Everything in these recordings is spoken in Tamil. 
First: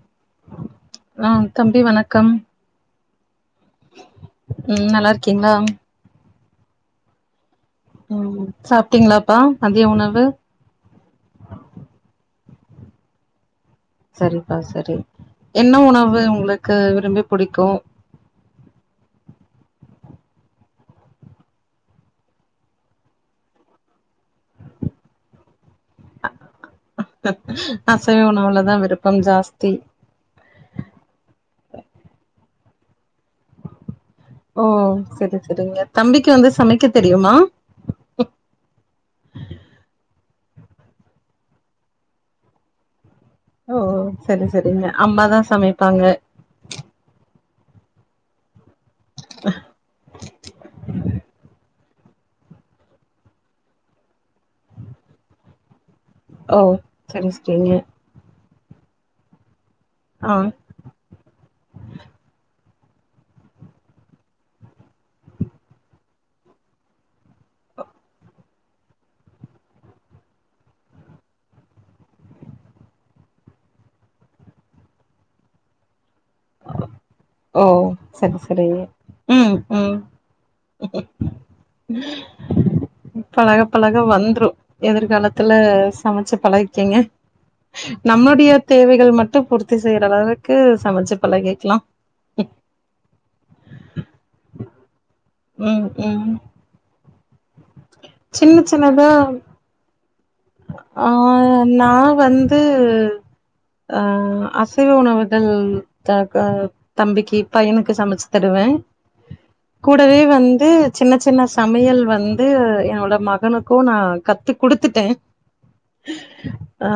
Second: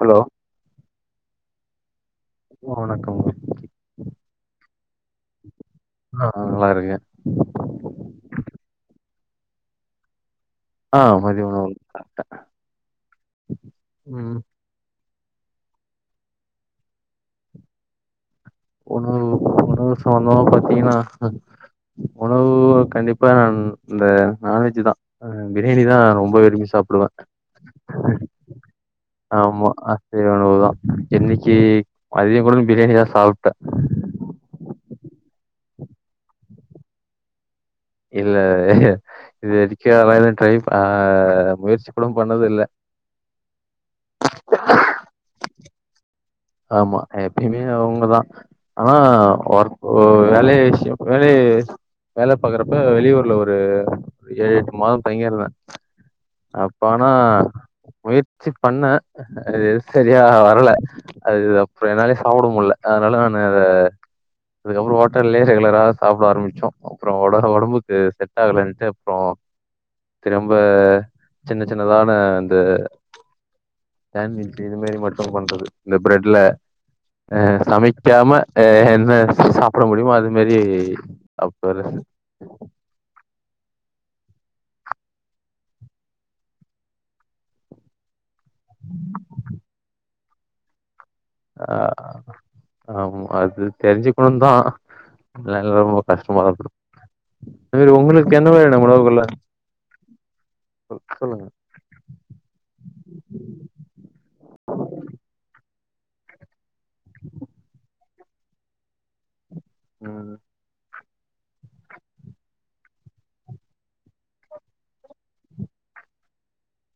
ஹலோ ம் தம்பி வணக்கம் வணக்கம் ம் நல்லா இருக்கீங்களா நா நல்லா இருக்கே ம் சாப்ட்டீங்களாப்பா மதிய உணவு ஆ மதிய உணவு சாப்டேன் சரிப்பா சரி என்ன உணவு உங்களுக்கு விரும்பி புடிக்கு உணவு உணவு சம்பந்தமா பாத்தீங்கன்னா உணவு கண்டிப்பா இந்த நான்வெஜ் தான் பிரியாணிதான் ரொம்ப விரும்பி சாப்டுவேன் அசைவ உணவுலதா விருப்பம் ஆமா ஜாஸ்தி அசைவஉணவு தான் இன்னைக்கு மதிய கூட பிரியாணி தா சாப் ட ஓ சரி சரிங்க தம்பிக்கு வந்து சமைக்க தெரியுமா இல்ல இதுக்க டரைஹ் முயற்சி கூடம் பண்ணது இல்ல ஓ ஓ சரி சரிங்க அம்மாதான் சமைப்பாங்க ஆமா எப்பயுமே அவங்கதான் ஆனா ஒரு வேலைய விஷயம் வேலைய வேல பாக்குறப்ப வெளியூர்ல ஒரு ஏழு எட்டு மாதம் தங்கியே இருந்தே ஓ அப்ப ஆனா சரி சரிங்க முயற் ச்சு பண்ண எது செரியா ஆ வரல அப்றோ என்னாலயு சாப்புடவு முல்ல அதுனால நா அத அதுக்கப்றோ ஹோட்டல்லலயே ரெகுலரா சாப்புட ஆரம்மிச்சோ அப்றோ ஒட ஒடம்புக்கு செட் ஆகலன்ட்டு அப்றோ திரும்ப சின்ன சின்னதான இந்த சேண்விச்சு இதுமாரி மட்டு பண்றது செலிப்ரேட் இல்ல அ ஓ சமைக்காம சரி ஏ சரிங்க என்ன ம் சாப்புட ம் முடியுமோ அது மாரி அப்போரென்ன பழக பழக வந்துரும் எதுர்காலத்துல சமைச்சு பழகிக்கெங்க நம்மளோட் டிய தேவைகள் மட்டும் பூர்த்தி செய்யனு அதாவது க்கு சமச்சுப் அ ஆமா அது தெரிஞ்சுக்கணுந்தா நல்ல ம் ரொம்ப ம் கஷ்டமா இருந்துருக் இது உங்களுக்கு என்ன சின்ன மேடம் சின்னதா உணவுக்கள்ள ஆ நா வந்து அ அசைவ உணவுகள் த ப தம்பிக்கு பையனுக்கு சமைச்சு தருவே கூடவே ம். வந்து சின்ன சின்ன சமையல் வந்து என்னோட மகனுக்கு நா கத்து குடுத்துட்டே ஆ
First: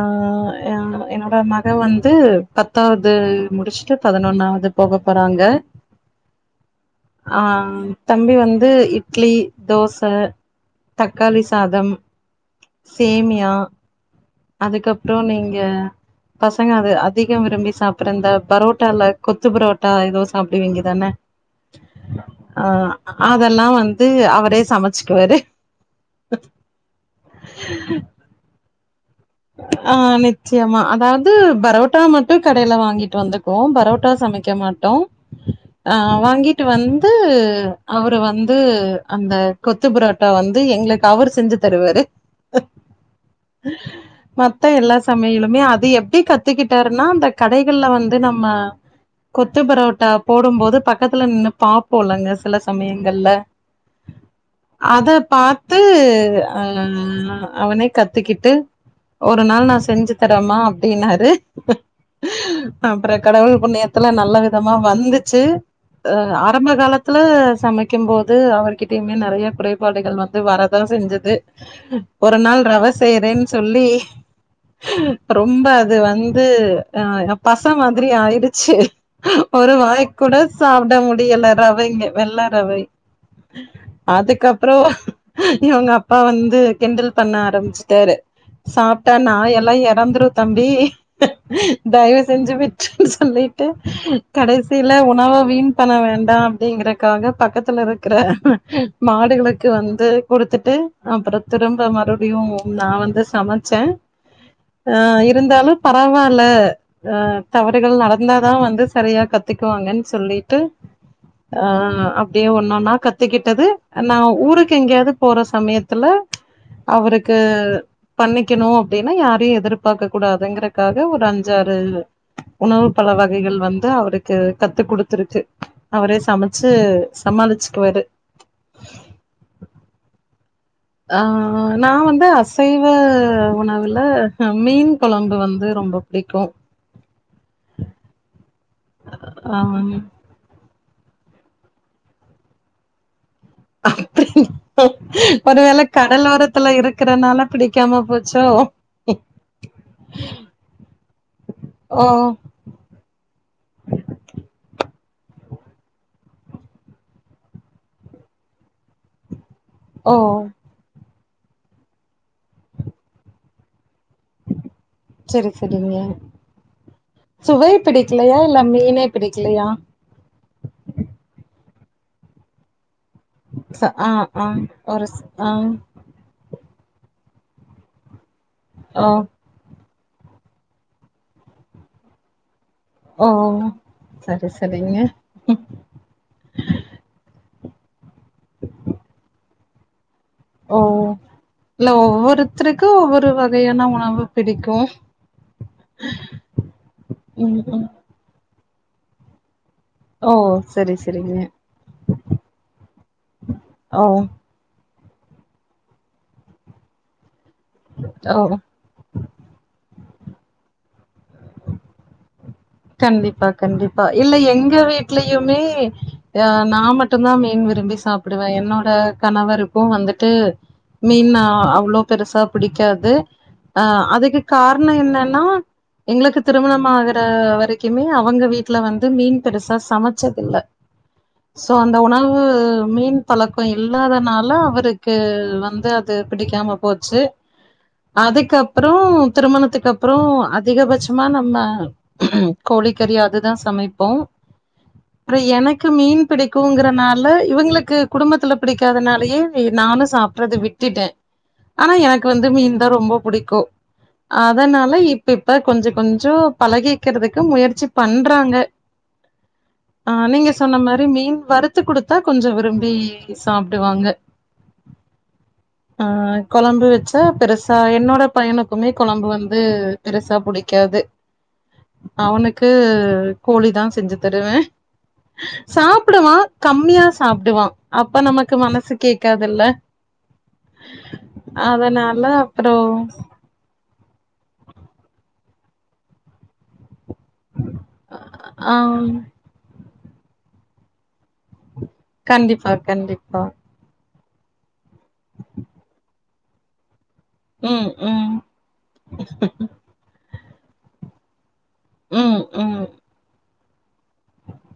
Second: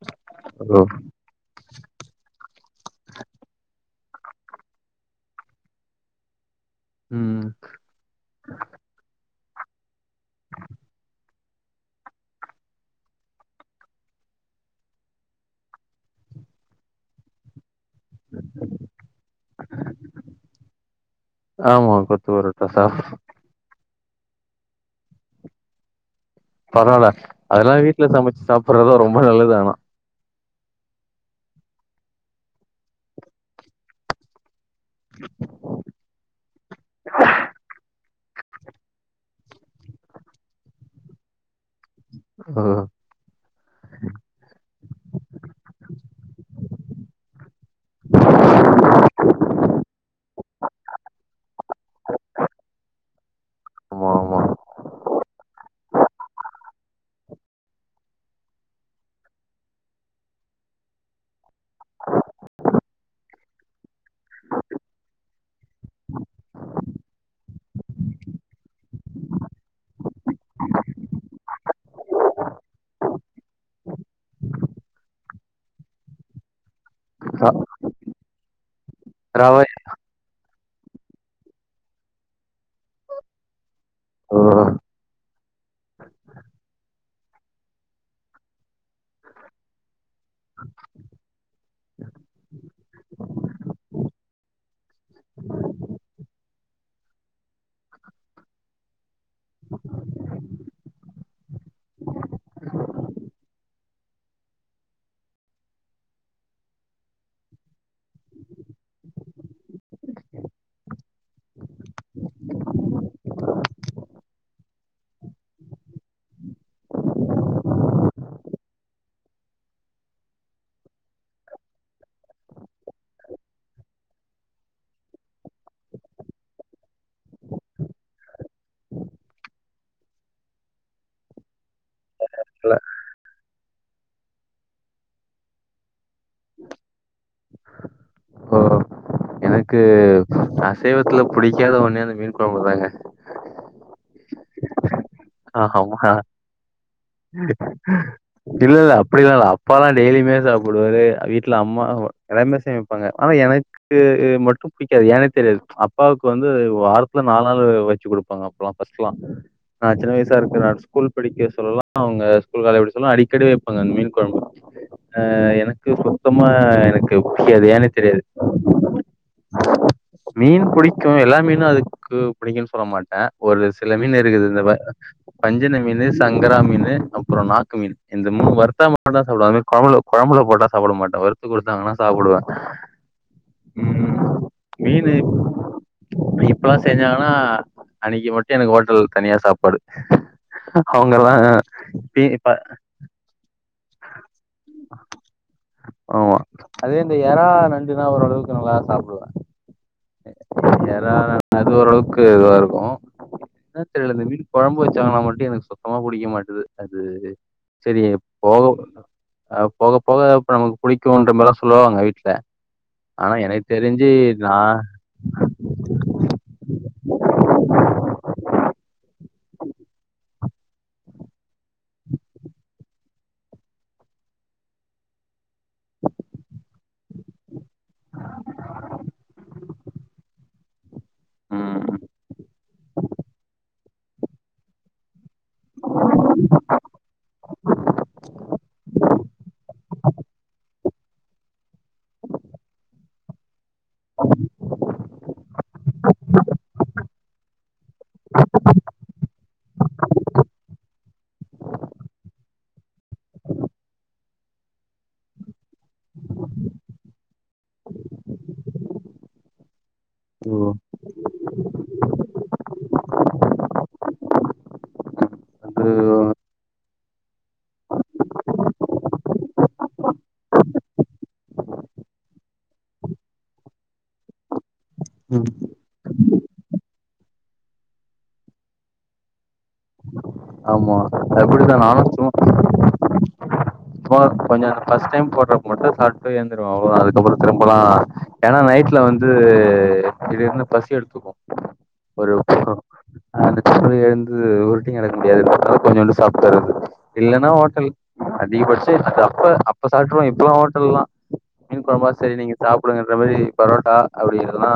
அ ஓ என்னோட மக வந்து பத்தாவது முடிச்ட்டு பதினொன்னாவது போக போறாங்க ம். ஆ தம்பி வந்து இட்லி தோச தக்காளி சாதம் சேமியா அதுக்கப்றோ நீங்க பசங்க அது அதிகம் விரும்பி சாப் அப்றோ இந்த பரோட்டா இல்ல கொத்து ப்ரோட்டா எதோ சாப்புடுவிங்கதான ஆமா கொத்து பரோட்டா அ சாப் அதெல்லா வந்து த்து அவரே சமைச்சுட்ருவாரு பரவால அதெல்லா வீட்ல சமச்சு சாப்டறதெல்லா ரொம் ஆ நிச் சியமா அதாது பரோட்டா மட்டு கடையில வாங்கிட்டு வந்துக்குவோ பரோட்டா சமைக்க மாட் டோ அ வாங்கிட்டு வந்து அவர் வந்து அந்த கொத்து புரோட்டா வந்து எங்களுக்கு அவரு செஞ்சுத் தருவாரு அதா மத்த எல்லா சமையலுமே அது எப்டி கத்துக்கிட்டாருன்னா அந்த கடைகள்ல வந்து நம்ம கொத்து பரோட்டா போடு போது பக்கத்துல நின்று பாப்போலங்க சில சமயங்கள்ல ஆமா, ஆமா. அத பாத்து து அ ம் அவனே கத்துக்கிட்டு ஒரு நாள் நா செஞ்சு தரேமா அப்டின்னாரு அப்பற கடவுள் புண்ணியத்துல நல்ல விதமா வந்துச்சு அ ஆரம்ப காலத் துல சமைக்கும் போது அவர்கிட்டயுமே நெறைய குறைபாடுகள் வந்து வரதா செஞ்சுது ஒரு நாள் ரவ செய்றேன் சொல்லி ரொம்ப அது வந்து ஆ ரா பச மாதிரி ஆயிடு ச்சு ரவை ஒரு வாய் கூட சாப்ட முடியல ரவைங்க வெள்ள ரவை ஓ அதுக்கப்றோ இவுங்க அப்பா வந்து கிண்டல் பண்ண ஆரம்பிச்சுட்டாரு சாப் டா நாய் எல்லா எறந்துரு தம்பி தயவு செஞ்சு விட்ரு சொல்லிட்டு கடைசியில உணவ வீண் பண்ண வேண்டா அப்டிங்கறக்காக பக்கத்துல இருக்குற மாடுகளுக்கு வந்து குடுத்துட்டு அப்பற திரும்ப மறுபடியு நா வந்து சமச்சே ஆ இருந்தாலு பரவாயில்ல ஆ தவறுகள் நடந்தாதா வந்து சரியா கத்துக்குவாங்கன் சொல்லிட்டு ஆ அப்டியே ஒன்னொன்னா கத்துக்கிட்டது நா ஊருக்கு எங்கேயாவது போற சமயத்துல அவருக்கு பண்ணிக்கணு அப் டினா யாரயு எதிர்பாக்க கூடாதுங்குறக்காக ஒரு அஞ்சாறு உணவு பல வகைகள் வந்து அவருக்கு கத்து குடுத்துருக்கு அவரே சமச்சு சமாளிச்சுக்குவாரு ஆ நா வந்து இல்ல அசைவ உணவுல மீன் கொழம்பு வந்து ரொம்ப பிடிக்கு ஓ எனக்கு அ சைவத்துல புடிக்காத ஒன்னே அந்த மீன் கொழம்புதாங்க அப்டிங் ஒருவேள ஆஹாம்ஹா கடலோரத்துல இருக்கறனால பிடிக்காம போச்சோ இல்ல இல்ல அப்டிலா இல்ல அப்பாலா டெய்லியுமே சாப்புடுவாரு வீட்ல அம்மா அ ஓ எல்லாமே செமைப்பாங்க ஆனா எனக்கு உ மட்டு பிடி காது ஏனே தெரியாது அப்பாவுக்கு வந்து வாரத்துல நாலு நாளு வெச்சு குடுப்பாங்க அப்பல்லா ஃபஸ்ட்லா நா சின்ன ஓ வயசா இருக்குல அ ஸ்கூல் பிடிக்கு சொல்லலா அவுங்க ஸ்கூல் அதெப்டி சொல்ல அடிக்கடி வெப்பாங்க மீன் கொழ்ப்பு ஆ செரி எனக்கு செரிங்க சுத்தமா எனக்கு புடிக்காது சுவை ஏனே தெரியாது பிடிக்கலையா இல்ல மீனே பிடிக்கலையா மீன் பிடிக்கு எல்லா மீனு அது க்கு பிடிங்கன் சொல்ல மாட் ட ஒரு ச சில ஆ மீன் ஆ இருக்குதுல வ ஒரு ஸ் ஆ வஞ்சன மீனு சங்கரா மீனு அப்றோ நாக்கு மீனு என் இது மூனு வருத்தா ஓ மட்டுந்தா சாப்டுவாங்க கொழம்புல கொழம்புல போட்டா சாப்ட மாட்ட வருத்து குடுத்தாங்கனா சாப்டுவ ஓ ம் ம் சரி சரிங்க மீனு இப்பலா செஞ்சாங்கனா அன்னைக்கு மட்டு எனக்கு ஹோட்டல்ல தனியா சாப் பாடு ஓ இல்ல ப ஒவ்வொருத்தருக்கு ஒவ்வொரு வகையான உணவு பிடிக்கும் ஆமா உம் உம் [unintelligible] சாப்டுவ சரி யார சரிங்க அது ஒரளவுக்கு இதுவாருக்கு என்ன ஓ தெரில இந்த [unintelligible] குழம்பு வச்சாங்கனா மட்டு எனக்கு சுத்தமா புடிக்கமாட்டது அது செரி ஓ போக ஹ் போக போகப்ப நமக்கு புடிக்குன்ற மாரிலா சொல்வாங்க வீட்ல ஆனா கண்டிப்பா எனக்கு கண்டிப்பா தெரிஞ்சு இல்ல எங்க நான் வீட்லயுமே அஹ் நா மட்டுந்தா மீன் விரும்பி சாப்டுவ என்னோட கணவருக்கு வந்துட்டு மீன்னா அவ்ளோ பெருசா பிடிக்காது அ அதுக்கு காரணம் என்னனா எங்ளுக்கு திருமணமாகற வ வரைக்குமே அவங்க வீட்ல வந்து மீன் பெருசா சமச்சதில்ல சோ ம், அந்த உணவு மீன் பளக்கோ இல்லாதனால அவருக்கு வந்து அது பிடிக்காம போச்சு அதுக்கப்ரோ திருமணத்துக்கு அப்ரோ அதிகபட்சோ சுமா நம்ம கோழிக்கறி அதுதா சமைப்போ அப்ரோ எனக்கு மீன் பிடிக்குங்கறனால இவங்ளுக்கு குடும்பத்துல பிடிக்காதனாலையே நானு சாப்ட்றது விட்டுட்ட ஆனா எனக்கு வந்து மீன்தா ரொம்ப புடிக்கு அதனால இப்ப இப்ப கொஞ்ச கொஞ்சோ பழகிக்றது முயற்சி பண்றாங்க அ நீங்க ஓ, சொன்ன மாரி மீன் வறுத்து குடுத்தா கொஞ்சோ விரும்பி சாப்டுவாங்க அது அ கொழம் குழம்பு வச்சா பெருசா என்னோட பையனுக்குமே குழம்பு வந்து பெருசா புடிக்காது அவனுக்கு கோழிதா செஞ்சு தருவ ம், சாப் ப்டுவா கம்மியா சாப்டுவா அப்ப நமக்கு மனசு கேக்காதுல்ல ஆமா அப்டிதா நானு அதனால சும்மா அப்றோ சும்மா கொஞ்சோ ஃபஸ்ட் டைம் போட்றப்ப மட்டு சாப்டு எந்துருவ அவ்ளோதா அதுக் அதுக்கப்ரோ திரும்பலா ஏனா ஆ நைட்ல வந்து இது இருந்தா பசி எடுத்துக்கு ஒரு கண்டிப்பா கண்டிப்பா அந்த சொ எழுந்து து உருட்டி க முடியாது அத கொஞ்சோன்டு சாப்ட்டுரது இல்லைன்னா ஹோட்டல் ம் ம் அதிகபடிச்சு அது அப்ப அப்ப சாப்பிட்றுவோ லா ஹோட்டல்தா மீன் குழம்பா சரி ம் நீங்க ம் சாப்புடுங்கன்ற மாரி பரோட்டா அப்படிங்கறிறதுதா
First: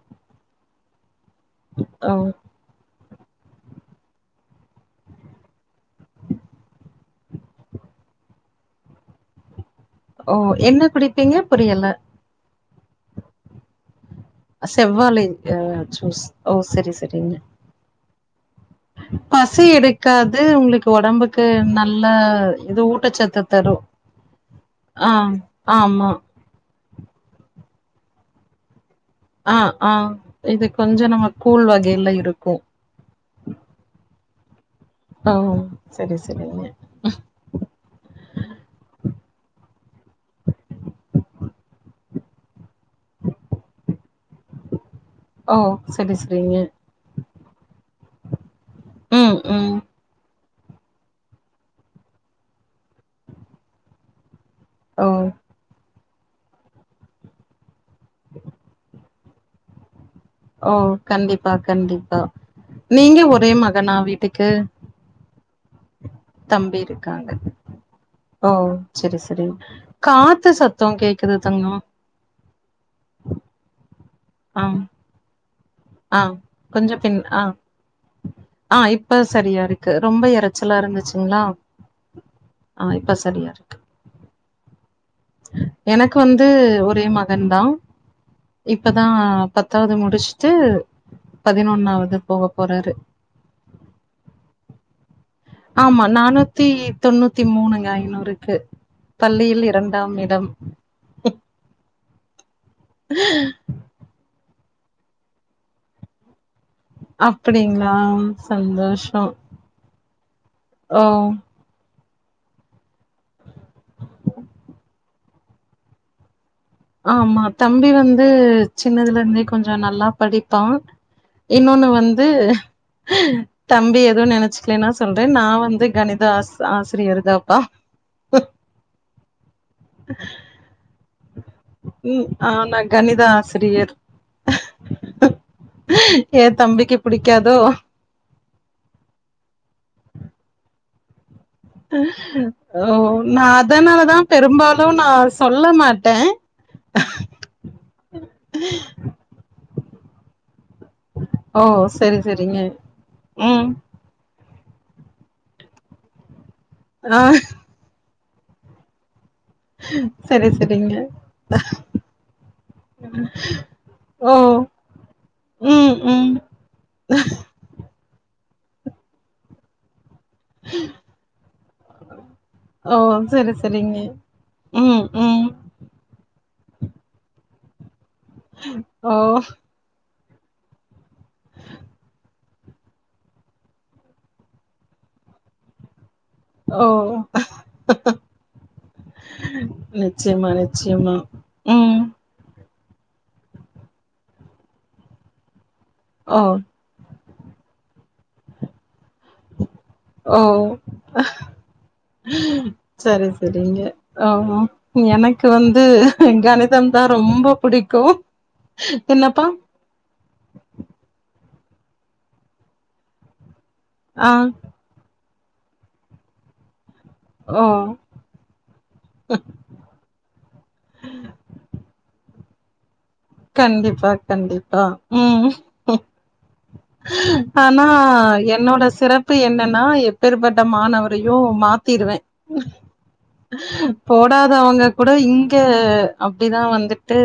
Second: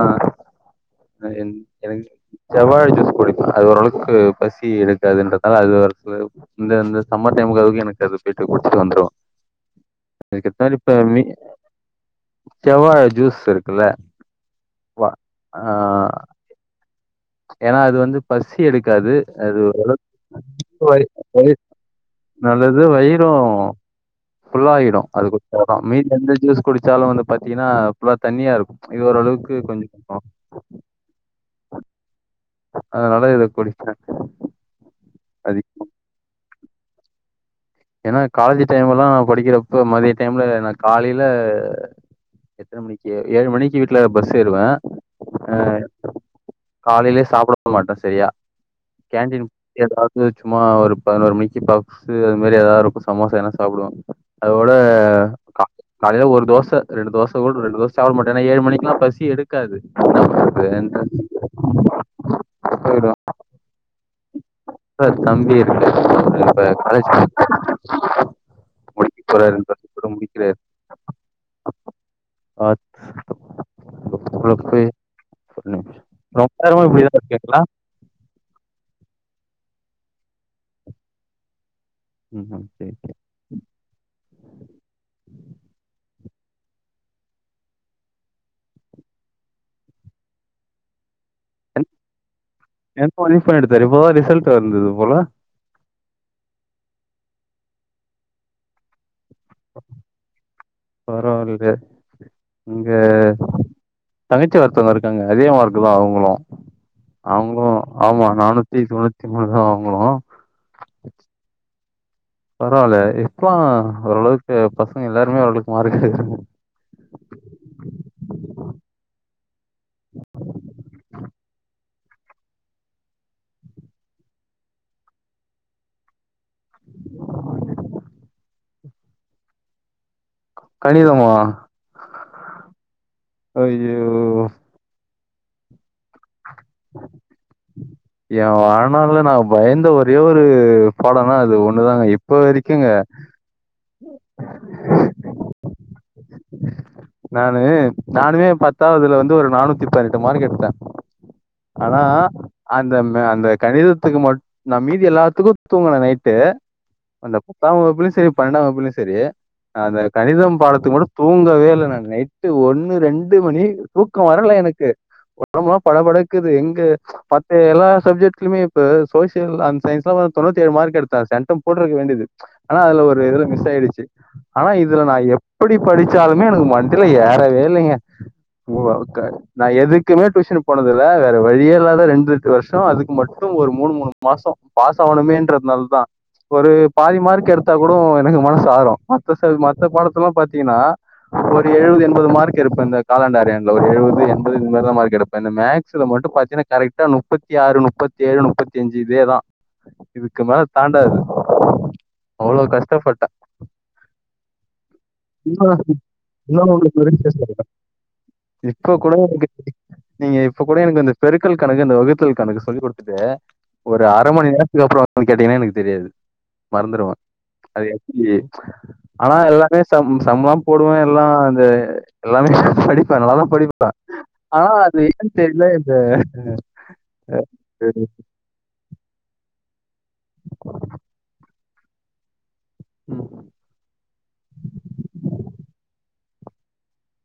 எவங் எவங் ஓ செவ்வாழ ஜ குடிப்ப அது ஓரளவுக்கு பசி எடு றதுன்றதால அது ஒரு இந்த இந்த சம்மர் டைமுக்கு அதுக்கும் எனக்கு அது போயட்டு குடிச்சு வந்துரும் ஓ என்ன குடிப்பீங்க புரியல செவ்வாழ ஜூஸ் இருக்குல்ல செவ்வாழை ஆஹ் ஜுஸ் ஓ செரி செ ஏன்னா அது வந்து பசி எடுக்காது அது பசி ஒரு எடுக்காது உங்களுக்கு வயிற் ஒடம்புக்கு வயிற் நல்ல இது நல்லது ஊட்டச்சத்து வயிறும் தரு ஃபுல்லாகிடும் ஆ அது குட்ச்சது ஆமா மீதி எந்த ஜூஸ் குடிச்சாலும் வந்து பாத்தீங்கன்னா இதுவா தண்ணியா இருக்கு ஆ ஆ இது கொஞ்சோ நம்ம கூழ் வகை இல்ல இருக்கும் அதனால இத குடிப்பேன் ஓ அது செரி செரிங்க ஏன்னா காலேஜ் டைம்லா படிக்கிறப்ப மதிய டைம்ல நா காலையில எத்தனை மணிக்கி ஏழு மணிக்கி வீட்டுல பஸ் ஏறுவே ஓ அ் சரி சரிங்க காலையிலயே சாப்புட பக்க மாட்ட செரியா ம் கேன்டீன் போ ம் எதாவது சும்மா ஒரு பதுனோரு மணிக்கி பப்ஸு இது மாரி எதாவது இருக்கும் சமோசா வேன்ன சாப்புடுவோ அதோட ஓ கா காலையில ஒரு தோச ரெண்டு தோச கூட ரெண்டு ரோஸ்ட் சாப்புடமாட்டே ஏன்னா ஏழு மணிக்குலா பசி பசி எடுக்காது என்ன ஓ பண்றது கண்டிப்பா கண்டிப்பா போயிடுவே நீங்க ஒரே மகனா வீட்டுக்கு சார் தம்பி இருக்கு அவரு இப்ப தம்பி காலேஜ் இருக்காங்க ஓ முடிக்க செரி செரி போறாரு இந்த வருஷத்தோட காத்து முடிக்கிறாரு சத்தோ கேக்குது தங்கோ கு ஆ குழப்பு ஆ கொஞ்ச பின் ஆ ஆ இப்ப சரியா இருக்கு க்கு ரொம்ப எறச்சலா இருந்துச்சுங்ளா ம் ம் ஆ சரி இப்ப சரியா இருக்கு எனக்கு வந்து ஒரே மகன் தா இப்பதா பத்தாவது முடிச்ட்டு பதினொன்னாவது போகப் என்ன மனிஷ் பண்ணி எடுத்தாரு இப்பதா ரிசல்ட் வந்தது போல ஆமா நானூத்தி தொண்ணூத்தி மூணுங்க ஐந்நூறுக்கு பள்ளியில் இரண்டாம் இடம் பரவாயில்ல இங்க தங்கச்சி ஒர்த்தங்க இருக்காங்க அதே மார்க்கு தா அவுங்களு அவுங்களு அப்படிங்களா ஆமா நானூத்தி சந்தோஷோ தொண்ணூத்தி மூணுதா அவுங்களு ஓ பரவால்லயே இப்போ ஒரளவுக்கு பசங்க எல்லாருமே ஒரளவுக்கு மார்க் எடுக்குறாங்க ஆமா தம்பி வந்து சின்னதுலருந்தே கொஞ்சோ நல்லா படிப்பா இன்னொன்னு வந்து தம்பி எதோ நெனச்சிக்கலன்னா சொல்ற நா வந்து கணித ஆச் ஆசிரியர் தாம்பா கணிதமா ம் அ நா கணிதா ஆசிரியர் ஐயோ ஹ ஏ தம்பிக்கு புடிக்காதோ எ வாழ்னால்ல நா பயந்த ஒரே ஒரு பாடோ ஒ நா அதனாலதா பெரும்பாலு நா சொல்ல மாட்ட நானு நானுமே பத்தாவதுல வந்து ஒரு நானூத்தி பதினெட்டு மார்க் எடுத்த ஓ ஆனா செரி செரிங்க அந்த மே அந்த ம் கணிதத்துக்கு மட் நா மீதி எல்லாத்துக்குமே தூங்குன நைட்டு ஆ அந்த பத்தாவகுப்புலயு செரி பன்னெண்டா வகிப்பிலு செரி அந்த செரி கணிதம் பாடத்துக்கு செரிங்க மட்டு தூங்கவேள்ளங்க நைட்டு ஒன்னு ரெண்டு மணி தூக்கோ ஓ வரல எனக்கு ஒடம்பலா ம் ம் படபடக்குது எங்க மத்த எல்லா சப்ஜெக்ட்ஸ்லயு இப்போ சோஷியல் அன் சயின்ஸ்லா தொண்ணூத்தி ஏழு மார்க் எடுத்த சென்டம் போட்ருக்க வேண்டியது ஆனா ஓ அதுல ஒரு இதுல செரி மிஸ் செரிங்க ஆயிடுச்சி ஆனா இதுல ம் நா ம் எப்படி டிச்சாலுமே எனக்கு மண்டைல ஏறவே இல்லைங்க ஒருத்த ஓ நா எதுக் குமே டியூஷன் போனதுல்ல வேற வழியே இல்லாத ரெண்டு ரட்டு வருஷோ அதுக்கு மட்டு ஒரு மூணு மூணு மாசோ பாஸ் ஆவணுமேன்றத்னால் தா ஒரு ஓ பாதி மார்க் எடுத்தா கூடோ எனக்கு மனசு ஆரு மத்த சப் மத்த பாடத்துல்லா நிச்சயமா பாத் அ நிச்சயமா ஒரு ம் எழுவது எண்பது மார்க் கிருப்ப இந்த காலாண்டரையாண்டுல ஒரு எழுவது எண்பது இது மாரிதா மார்க் எடுப்ப இந்த மேக் ஸ்ல மட்டு ஓ பாத்தீன்னா கரெக்டா நுப்பத் தி ஆறு நுப்பத்தி ஏழு நுப்பத்தி அஞ்சி இதேதா ஓ இதுக்கு மேல தாண்டாது அவ்ளோ கஷ்டப்பட்ட சரி சரிங்க ஓ எனக்கு இருந்தாலு வந்து இருந்தாலு கணிதம் உங்களுக்கு தா ஒரு‌ ரொம்ப [unintelligible] புடிக்கு இப்ப கூட எனக்கு என்னப்பா நீங்க இப்ப கூட எனக்கு அந்த ஸ்பரிட் கல் கணக்கு அந்த வகுத்தல் கணக்கு சொல்லி குடுத்துட்டே ஒரு அர ஆ மணி நேரத்துக்கு அப்றோ அது கேட்டீங்னா எனக்கு தெரியாது மறந்துறுவ ஓ அது எ ஏ ஆனா எல்லா இது சம் சம் லா போடுவே எல்லா அந்த எல்லாமே படி கண்டிப்பா கண்டிப்பா என்னன்னு ம் தெரியல இந்த ம் அஹ், ஆனா என்னோட சிறப்பு என்னனா எப் எப்பேர்பட்ட மாணவரையு மாத்திருவே ம், போடாதவங்க கூட இங்க அப்டிதா வந்துட்டு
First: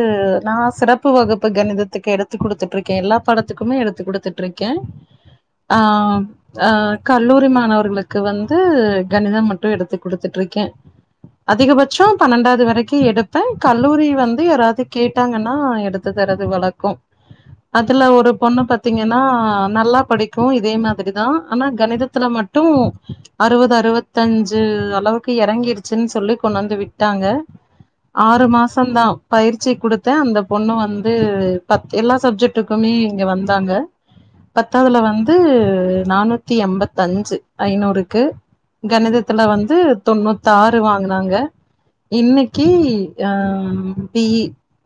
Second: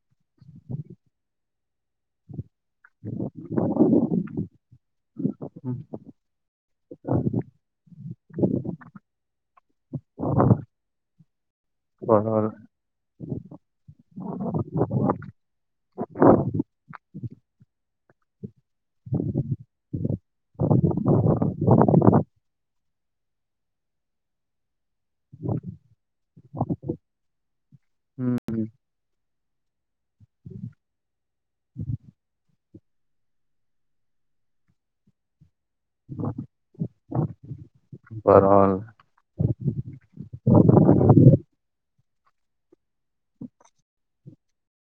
நா சிறப் பு வகுப்பு கணிதத்துக்கு எடுத்து குடுத்துட் ருக்கே எல்லா படத்துக்குமே எடுத்து குடுத்துட்டு இருக் கே ஆ ம். அ கல்லூரி மாணவர்களுக்கு வந்து கணிதம் மட்டு எடுத்து குடுத்துட்டு இருக்கே அதிகபட்சோ பரவால்ல. பன்னெண்டாவது வரைக்கி எடுப்பே கல்லூரி வந் ரி யாராவது கேட்டாங்கன்னா எடு த்து தரது வழக்கோ அதுல ஒரு பொண்ணு பாத் த்தீங்கன்னா நல்லா படிக்கூ இதே மாதிரிதா ஆனா கணிதத்துல மட்டு அறுவது அறுவத்தஞ்சு அளவுக்கு எறங்கிருச்சின்னு சொல்லி கொண்டுந்து விட்டாங்க ம், ஆறு ம். மாசம் தா பயிற்சி குடுத்தே அந்த பொண்ணு வந்து பத்து எல்லா சப்ஜெக்ட் ட்டுக்குமே இங்க வந்தாங்க பத்தாவதுல வந்து து நானூத்தி என்பத் அஞ்சு ஐநூறுக்கு பரவால்ல. கணிதத்துல வந்து தொண்ணூத்தாறு வாங்னாங்க இன்னிக்கி அ பி இ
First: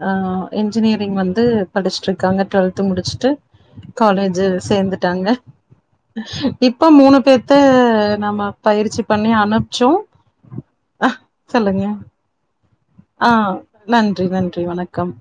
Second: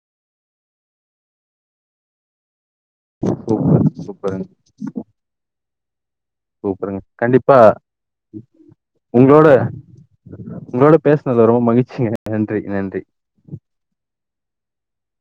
ஆ இஞ் ஜினியரிங் வந்து படிச்சுட்டு இருக்காங்க டுவெல் த்து முடிச்சுட்டு சூப்பர், காலேஜு சூப்பருங்க, சேந்துட்டாங்க இப்ப சூப்பருங்க. மூணு பேத்த கண்டிப்பா நம்ம பயிற்சி பண்ணி உங்களோட அனுப்பிச்சோ உங்களோட பேசுனதுல ரொம்ப சொல்லுங்க மகிழ்ச்சிங்க. நன்றி, நன்றி. ஆ நன் நன்றி நன்றி வணக்கம்